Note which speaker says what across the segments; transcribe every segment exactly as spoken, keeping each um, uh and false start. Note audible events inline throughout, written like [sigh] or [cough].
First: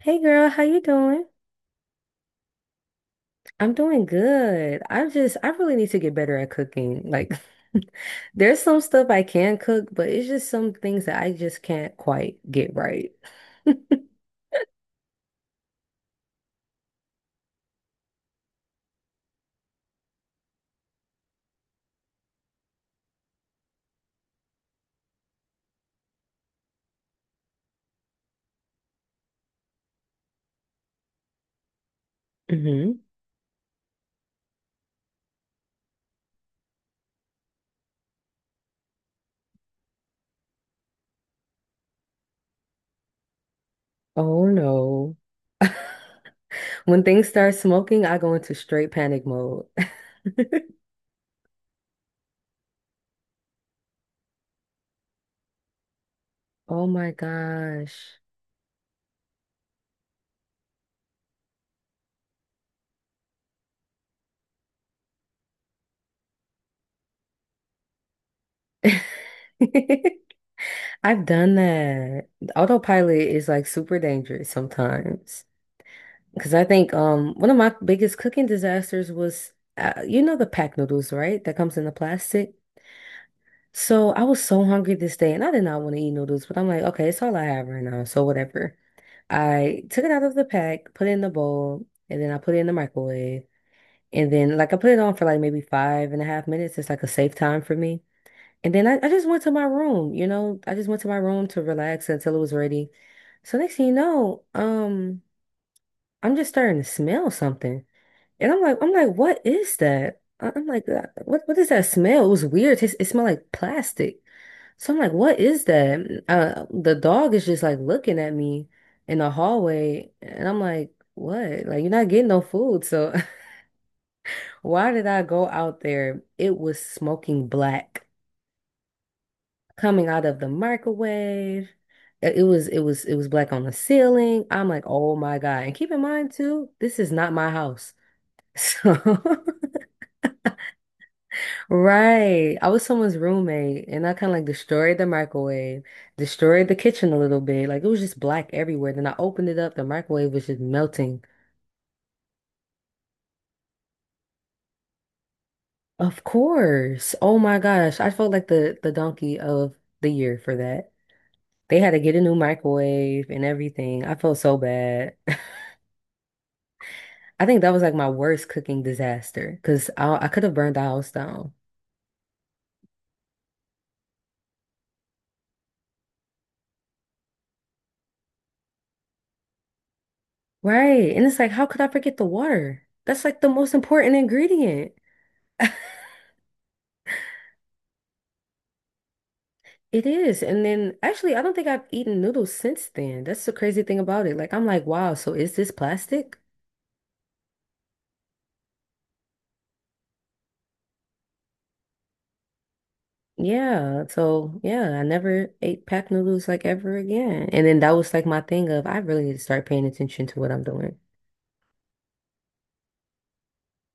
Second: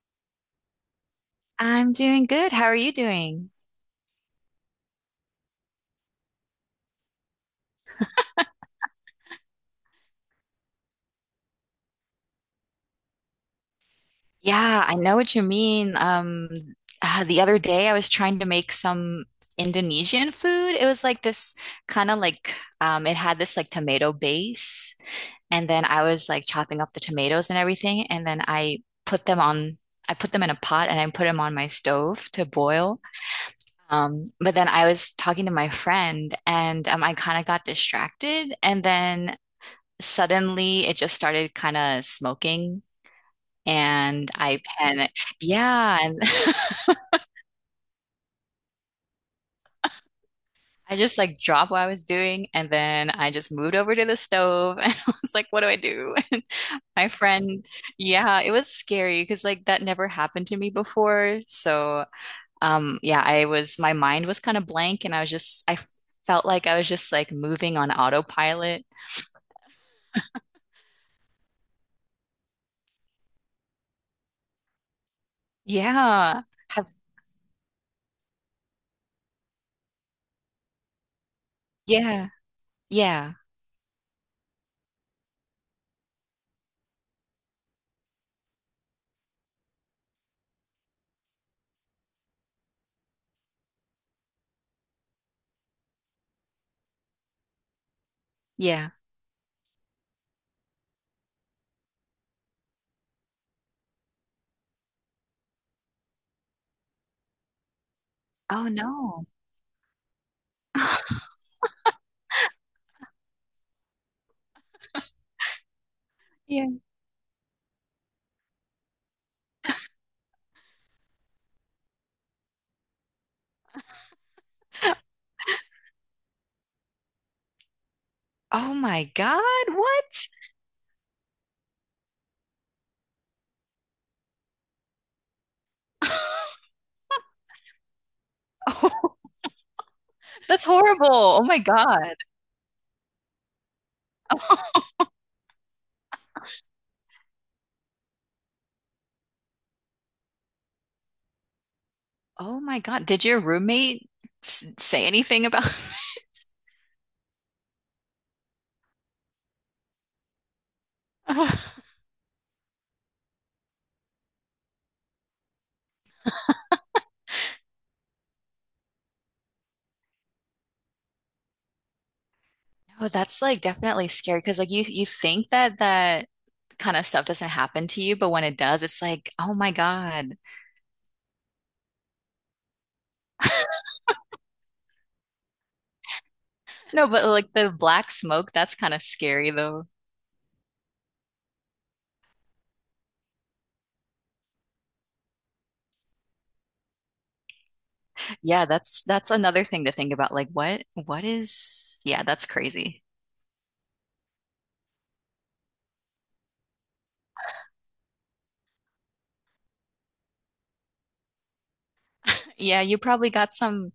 Speaker 1: Hey girl, how you doing?
Speaker 2: I'm doing good. How are you doing?
Speaker 1: I'm doing good. I just I really need to get better at cooking. Like [laughs] there's some stuff I can cook, but it's just some things that I just can't quite get right. [laughs]
Speaker 2: Yeah, I know what you mean. Um, uh, the other day I was trying to make some Indonesian food. It was like this kind of like um, it had this like tomato base, and then I was like chopping up the tomatoes and everything, and then I put them on. I put them in a pot and I put them on my stove to boil.
Speaker 1: Mhm.
Speaker 2: Um, but then I was talking to my friend and um, I kind of got distracted, and then suddenly it just started kind of smoking. And
Speaker 1: Oh
Speaker 2: I
Speaker 1: no.
Speaker 2: panicked. Yeah, and
Speaker 1: [laughs]
Speaker 2: [laughs]
Speaker 1: When things start smoking, I go into straight panic mode. [laughs]
Speaker 2: I just like dropped what I was doing and then I just moved over to the stove [laughs] and I was like, what do I do? [laughs] And
Speaker 1: Oh
Speaker 2: my
Speaker 1: my
Speaker 2: friend,
Speaker 1: gosh.
Speaker 2: yeah, it was scary because like that never happened to me before. So, um yeah, I was my mind was kind of blank and I was just I felt like I was just like moving on autopilot.
Speaker 1: [laughs] I've done that. Autopilot is like super dangerous sometimes.
Speaker 2: Yeah.
Speaker 1: Because I
Speaker 2: Have
Speaker 1: think um one of my biggest cooking disasters was uh, you know the pack noodles, right? That comes in the
Speaker 2: yeah.
Speaker 1: plastic.
Speaker 2: Yeah.
Speaker 1: So I was so hungry this day and I did not want to eat noodles, but I'm like, okay, it's all I have right now, so whatever. I took it out of the pack, put it in the bowl, and then I put it in the microwave. And then like I put it on for like maybe five and a half minutes. It's like a safe time for me. And then
Speaker 2: Yeah.
Speaker 1: I, I just went to my room, you know, I just went to my room to relax until it was ready. So next thing you know, um, I'm just starting to smell something. And I'm
Speaker 2: Oh
Speaker 1: like, I'm like,
Speaker 2: no.
Speaker 1: what is that? I- I'm like, "Uh,
Speaker 2: [laughs]
Speaker 1: what what is that smell?" It was weird. It, it smelled like plastic. So I'm like, what is that? Uh,
Speaker 2: Yeah.
Speaker 1: the dog is just like looking at me in the hallway, and I'm like, what? Like you're not getting no food, so [laughs] why did I go out there? It was smoking black
Speaker 2: Oh my God,
Speaker 1: coming out
Speaker 2: what?
Speaker 1: of the microwave. It it was it was it was black on the ceiling. I'm like, oh my God. And keep in mind
Speaker 2: [laughs]
Speaker 1: too, this is not my house. [laughs] So
Speaker 2: Oh.
Speaker 1: [laughs]
Speaker 2: That's horrible. Oh my God.
Speaker 1: right. I was someone's roommate and I kind of like destroyed
Speaker 2: [laughs]
Speaker 1: the microwave, destroyed the kitchen a little bit. Like it was just black everywhere. Then I opened it up, the microwave was just melting.
Speaker 2: Oh my God. Did your roommate s say anything about
Speaker 1: Of course. Oh my gosh. I felt like the the donkey of the year for that. They
Speaker 2: [laughs]
Speaker 1: had
Speaker 2: Oh,
Speaker 1: to get a new microwave and everything. I felt so bad. [laughs] I think that was like my worst cooking disaster because I, I could have burned the house down.
Speaker 2: that's like definitely scary because like you you think that that kind of stuff doesn't happen to you, but when it does, it's like, oh my God.
Speaker 1: Right. And it's like, how could I forget the water? That's like the most
Speaker 2: [laughs]
Speaker 1: important ingredient. [laughs]
Speaker 2: No, but like the black smoke, that's kind of scary though.
Speaker 1: It is. And then actually, I don't think I've eaten noodles since then. That's the crazy thing about it. Like, I'm like, wow, so is this plastic?
Speaker 2: Yeah, that's that's another thing to think about. Like what what is yeah, that's crazy.
Speaker 1: Yeah. So, yeah, I never ate packed noodles like ever again. And then that was like my thing of I really need to start paying attention to what I'm doing.
Speaker 2: Yeah, you probably got some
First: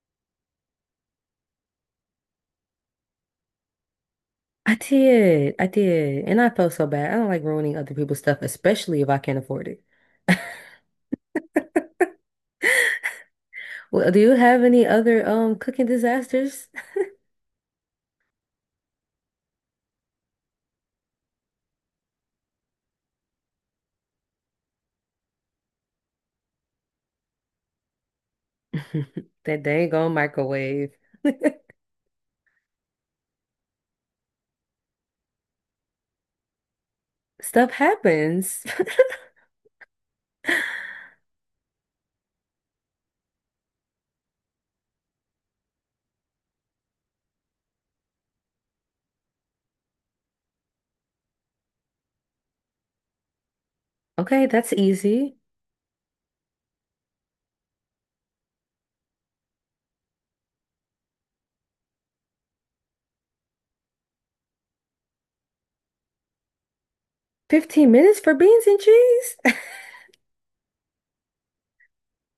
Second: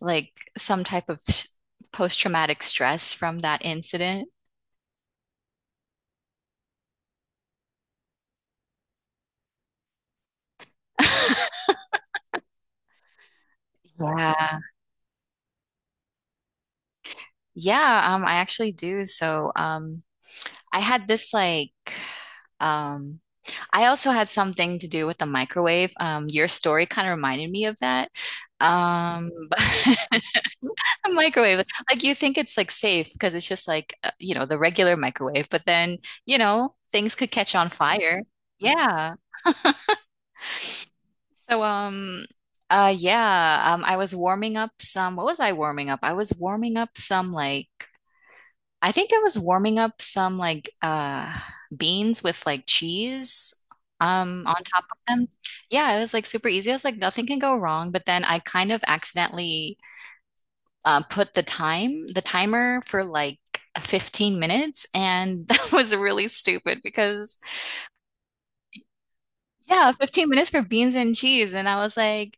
Speaker 2: like some type of s- post-traumatic stress from that incident.
Speaker 1: I did. I did. And I felt so bad. I don't like ruining other people's stuff, especially if I can't afford it. [laughs]
Speaker 2: [laughs]
Speaker 1: Well, do you
Speaker 2: Yeah.
Speaker 1: have any other um cooking disasters?
Speaker 2: Yeah, um, I actually do. So, um, I had this like, um, I also had something to do with the microwave. Um, your story kind of reminded me of that. Um,
Speaker 1: [laughs]
Speaker 2: [laughs] but
Speaker 1: That dang on
Speaker 2: [laughs]
Speaker 1: microwave.
Speaker 2: a microwave,
Speaker 1: [laughs]
Speaker 2: like you think it's like safe because it's just like, uh, you know, the regular microwave, but then, you know, things could catch on
Speaker 1: Stuff
Speaker 2: fire.
Speaker 1: happens.
Speaker 2: Yeah.
Speaker 1: [laughs]
Speaker 2: So, um, uh, yeah, um, I was warming up some, what was I warming up? I was warming up some like I think I was warming up some like uh beans with like cheese
Speaker 1: Okay,
Speaker 2: um on
Speaker 1: that's
Speaker 2: top of them.
Speaker 1: easy.
Speaker 2: Yeah, it was like super easy. I was like, nothing can go wrong. But then I kind of accidentally uh, put the time, the timer for like fifteen minutes, and [laughs] that was really stupid because
Speaker 1: fifteen minutes for beans and cheese?
Speaker 2: yeah, fifteen minutes for beans and cheese. And I was like,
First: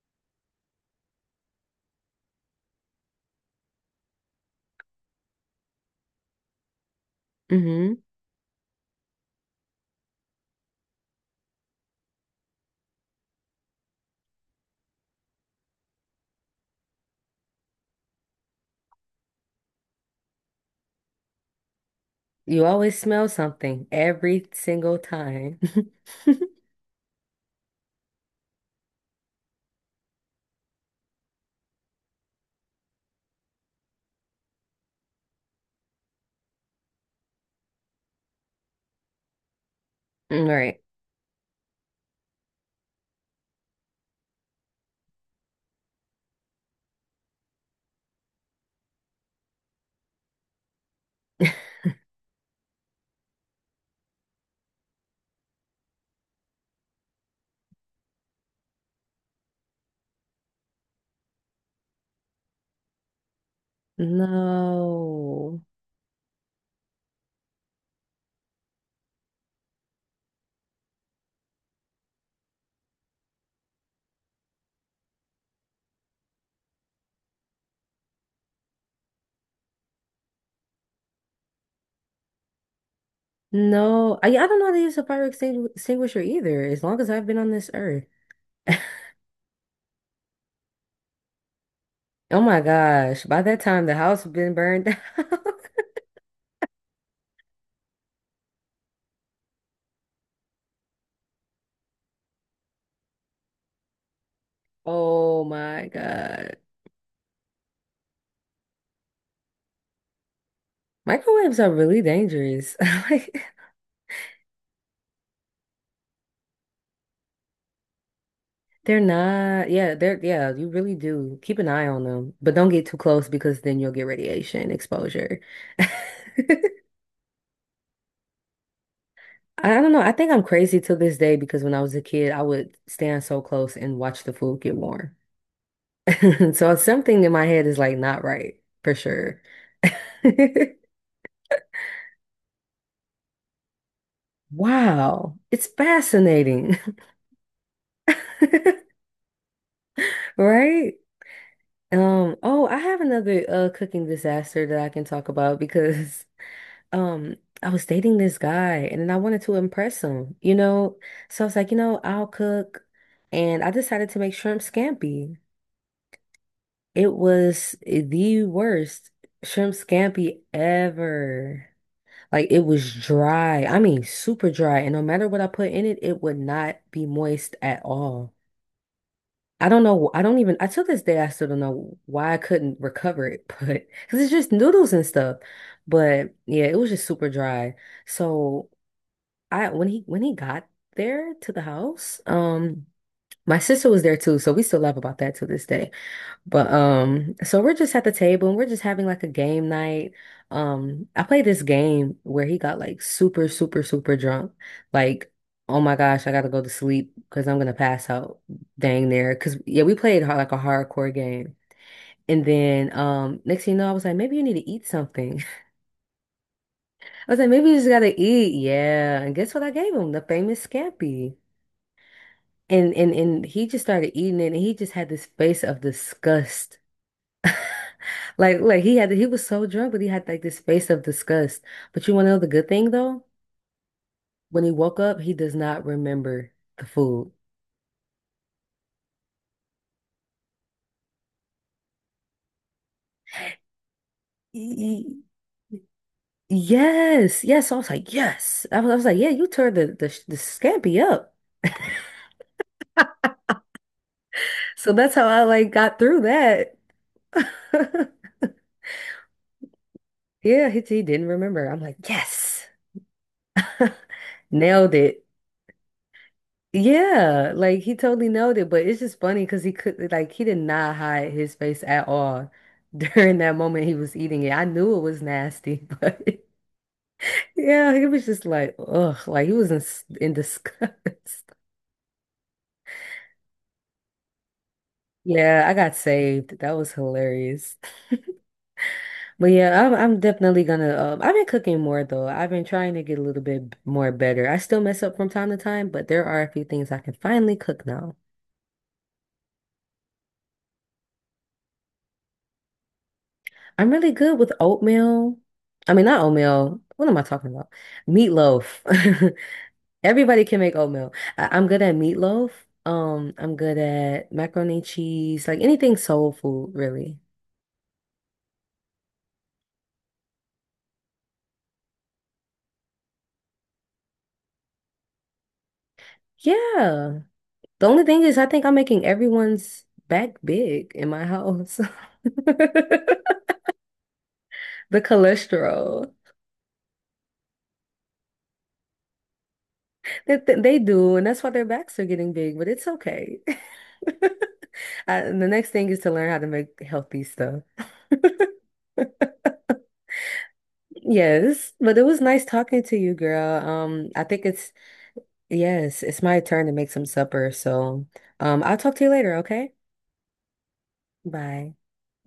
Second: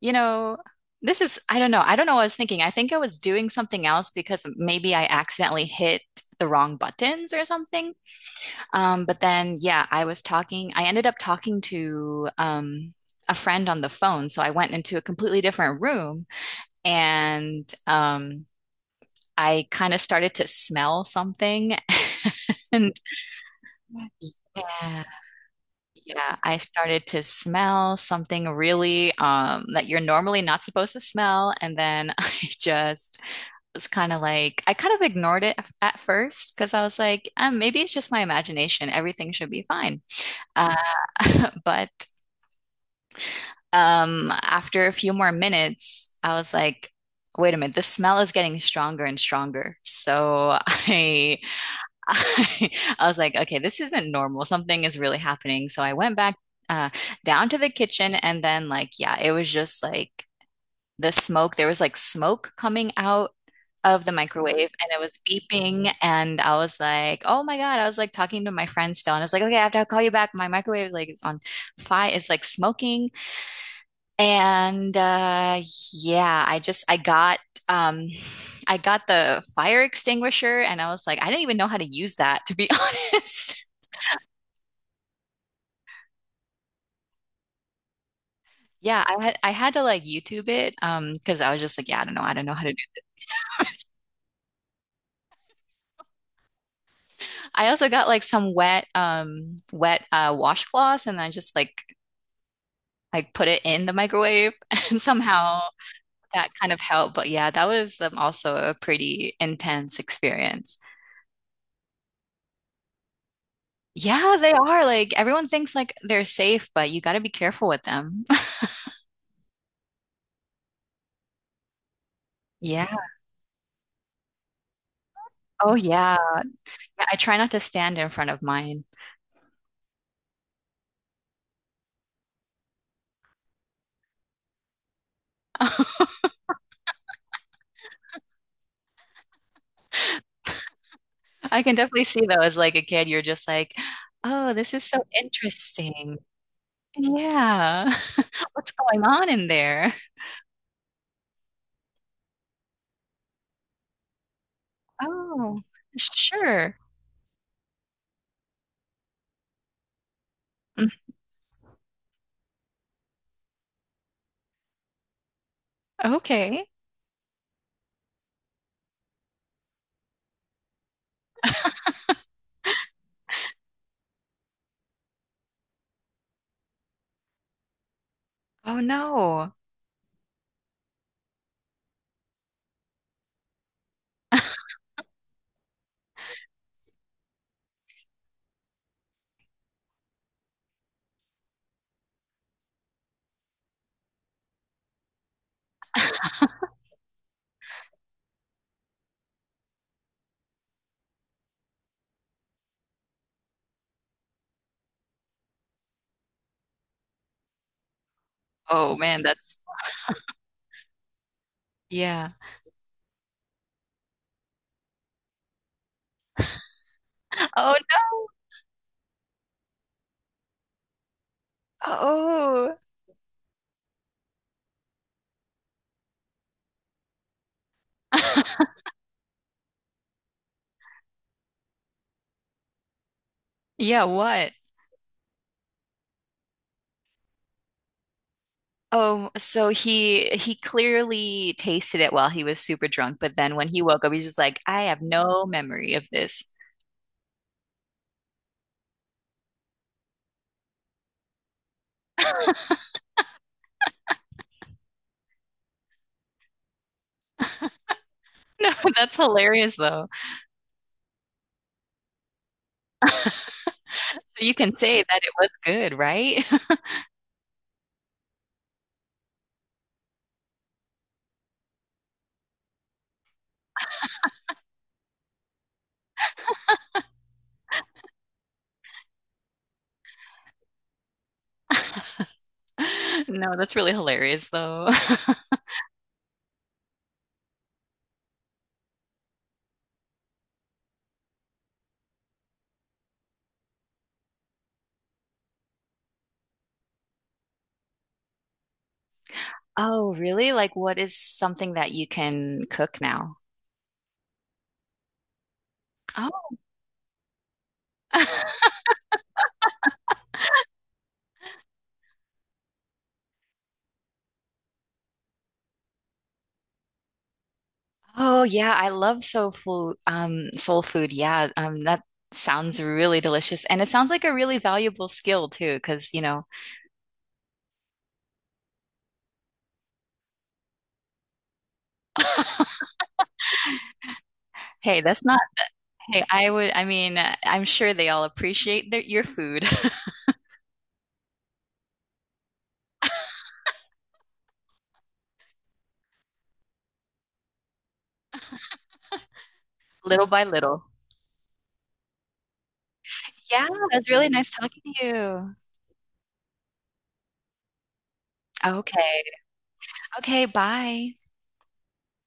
Speaker 2: you know, this is, I don't know. I don't know what I was thinking. I think I was doing something else because maybe I accidentally hit the wrong buttons or
Speaker 1: [laughs]
Speaker 2: something.
Speaker 1: hmm.
Speaker 2: Um, but then, yeah, I was talking, I ended up talking to um, a friend on the phone. So I went into a completely different room and um, I kind of started to smell something. [laughs]
Speaker 1: You
Speaker 2: And
Speaker 1: always smell something every single
Speaker 2: yeah,
Speaker 1: time. [laughs]
Speaker 2: yeah, I started to smell something really um, that you're normally not supposed to smell. And then [laughs] I just was kind of like, I kind of ignored it f- at first because I was like, um, maybe it's just my imagination. Everything should be fine. Uh,
Speaker 1: Right.
Speaker 2: [laughs] but Um, after a few more minutes, I was like, wait a minute, the smell is getting stronger and stronger. So [laughs] I, I, I was like, okay, this isn't normal. Something is really happening. So I went back uh, down to the kitchen and then like, yeah, it was just like the smoke. There was like smoke coming out of the microwave and it was
Speaker 1: No.
Speaker 2: beeping and I was like, oh my God. I was like talking to my friend still and I was like, okay, I have to call you back. My microwave like is on fire. It's like smoking and uh, yeah, I just I got um I got the fire extinguisher and I was like, I didn't even know how to use that to be [laughs] honest.
Speaker 1: No. I, I don't know how to use a fire extingu- extinguisher either, as long as I've been on this earth. [laughs]
Speaker 2: Yeah, I had I had to like YouTube it um because I was just like, yeah, I don't know, I
Speaker 1: Oh
Speaker 2: don't know
Speaker 1: my
Speaker 2: how to do it.
Speaker 1: gosh. By that time, the house has been burned down. [laughs]
Speaker 2: I also got like some wet um wet uh washcloths and I just like like put it in the microwave [laughs] and
Speaker 1: Oh
Speaker 2: somehow
Speaker 1: my
Speaker 2: that
Speaker 1: God.
Speaker 2: kind of helped. But yeah, that was um, also a pretty intense experience.
Speaker 1: Microwaves are really dangerous. [laughs] Like
Speaker 2: Yeah, they are. Like everyone thinks like they're safe, but you got to be careful with them. [laughs]
Speaker 1: they're not, yeah, they're yeah, you really do. Keep an eye on them, but don't get
Speaker 2: Yeah.
Speaker 1: too close because then you'll get radiation exposure.
Speaker 2: Oh,
Speaker 1: [laughs] I
Speaker 2: yeah. Yeah, I try not to stand in front of mine.
Speaker 1: don't know. I think I'm crazy to this day because when I was a kid, I would stand so close and watch the food get warm.
Speaker 2: [laughs]
Speaker 1: [laughs] So something in my head is like not right for sure. [laughs]
Speaker 2: I can definitely see though, as like a kid, you're just like, oh, this is so
Speaker 1: Wow, it's
Speaker 2: interesting.
Speaker 1: fascinating.
Speaker 2: Yeah. [laughs] What's
Speaker 1: [laughs]
Speaker 2: going on in there?
Speaker 1: Right? Um, oh, I have another uh cooking disaster that I can talk about
Speaker 2: Oh,
Speaker 1: because
Speaker 2: sure.
Speaker 1: [laughs] um I was dating this guy and then I wanted to impress him, you
Speaker 2: Mm,
Speaker 1: know? So I was like, you know, I'll cook and I decided to make shrimp scampi.
Speaker 2: okay.
Speaker 1: It was the worst shrimp scampi ever. Like it was dry. I mean, super dry. And no matter what I put in it, it would not be moist at all.
Speaker 2: Oh no.
Speaker 1: I don't know. I don't even, I till this day, I still don't know why I couldn't recover it, [laughs] but because it's just noodles and stuff. But yeah, it was just super dry. So I, when he, when he got there to the house, um, my sister was there too. So we still laugh about that to this day. But um, so we're just at the table and we're just having like a game night. Um, I played this game where he got like super, super, super drunk. Like, oh my gosh, I gotta go to sleep because I'm gonna pass out
Speaker 2: Oh
Speaker 1: dang
Speaker 2: man,
Speaker 1: near. Cause
Speaker 2: that's
Speaker 1: yeah, we played hard, like a hardcore game.
Speaker 2: yeah.
Speaker 1: And then um next thing you know, I was like, maybe you need to eat something. [laughs] I was like, maybe
Speaker 2: Oh
Speaker 1: you just gotta
Speaker 2: no.
Speaker 1: eat. Yeah. And guess what I gave him? The famous scampi.
Speaker 2: Oh.
Speaker 1: And and and he just started eating it and he just had this face of disgust. Like,
Speaker 2: [laughs]
Speaker 1: like he had, he was so drunk, but he had like this face of disgust. But you want to know the good thing though?
Speaker 2: Yeah, what?
Speaker 1: When he woke up, he does not remember the food.
Speaker 2: Oh, so he he clearly tasted it while he was super drunk, but then when he woke up, he's just like, I have
Speaker 1: Y-
Speaker 2: no memory of this. [laughs]
Speaker 1: Yes, yes. So I was like, yes. I was, I was like, yeah, you turned the, the the scampi up. [laughs] So that's how I like got through that. [laughs]
Speaker 2: No, that's hilarious though.
Speaker 1: Yeah, he, he didn't remember. I'm like, yes,
Speaker 2: So
Speaker 1: [laughs]
Speaker 2: you can
Speaker 1: nailed
Speaker 2: say that
Speaker 1: it.
Speaker 2: it was good, right?
Speaker 1: Yeah, like he totally nailed it, but it's just funny because he could like he did not hide his face at all [laughs] during that moment he was eating it. I knew it was nasty, but [laughs] yeah, he was just like, ugh, like he was in, s- in disgust. [laughs]
Speaker 2: [laughs] No, that's really hilarious though.
Speaker 1: Yeah,
Speaker 2: [laughs]
Speaker 1: I got saved. That was hilarious. But yeah, I'm I'm definitely gonna. Um, I've been cooking more though. I've been trying to get a little bit more better. I still mess up from time to time, but there are a few things I can finally cook now.
Speaker 2: Oh, really? Like what is something that you can cook now?
Speaker 1: I'm really good with oatmeal. I mean, not
Speaker 2: Oh.
Speaker 1: oatmeal. What am I talking about?
Speaker 2: [laughs]
Speaker 1: Meatloaf. [laughs] Everybody can make oatmeal. I I'm good at meatloaf. Um, I'm good at macaroni and cheese, like anything soul food, really.
Speaker 2: Oh yeah, I love soul food. Um, soul food. Yeah, um, that sounds really delicious, and it sounds like a really valuable skill too. Because you know,
Speaker 1: Yeah. The only thing is, I think I'm making everyone's back big in my house. [laughs] The
Speaker 2: hey, that's not
Speaker 1: cholesterol.
Speaker 2: Hey, I would, I mean, uh, I'm sure they all appreciate their, your food [laughs]
Speaker 1: They, they they do, and that's why their backs are getting big, but it's okay. [laughs] I, the next thing is to learn how to make healthy.
Speaker 2: little by little.
Speaker 1: Yes, but it was nice talking to you, girl.
Speaker 2: Yeah,
Speaker 1: Um,
Speaker 2: it's
Speaker 1: I
Speaker 2: really
Speaker 1: think
Speaker 2: nice
Speaker 1: it's
Speaker 2: talking to you.
Speaker 1: yes, it's my turn to make some supper. So, um, I'll talk to you
Speaker 2: Okay.
Speaker 1: later, okay?
Speaker 2: Okay, bye.
Speaker 1: Bye.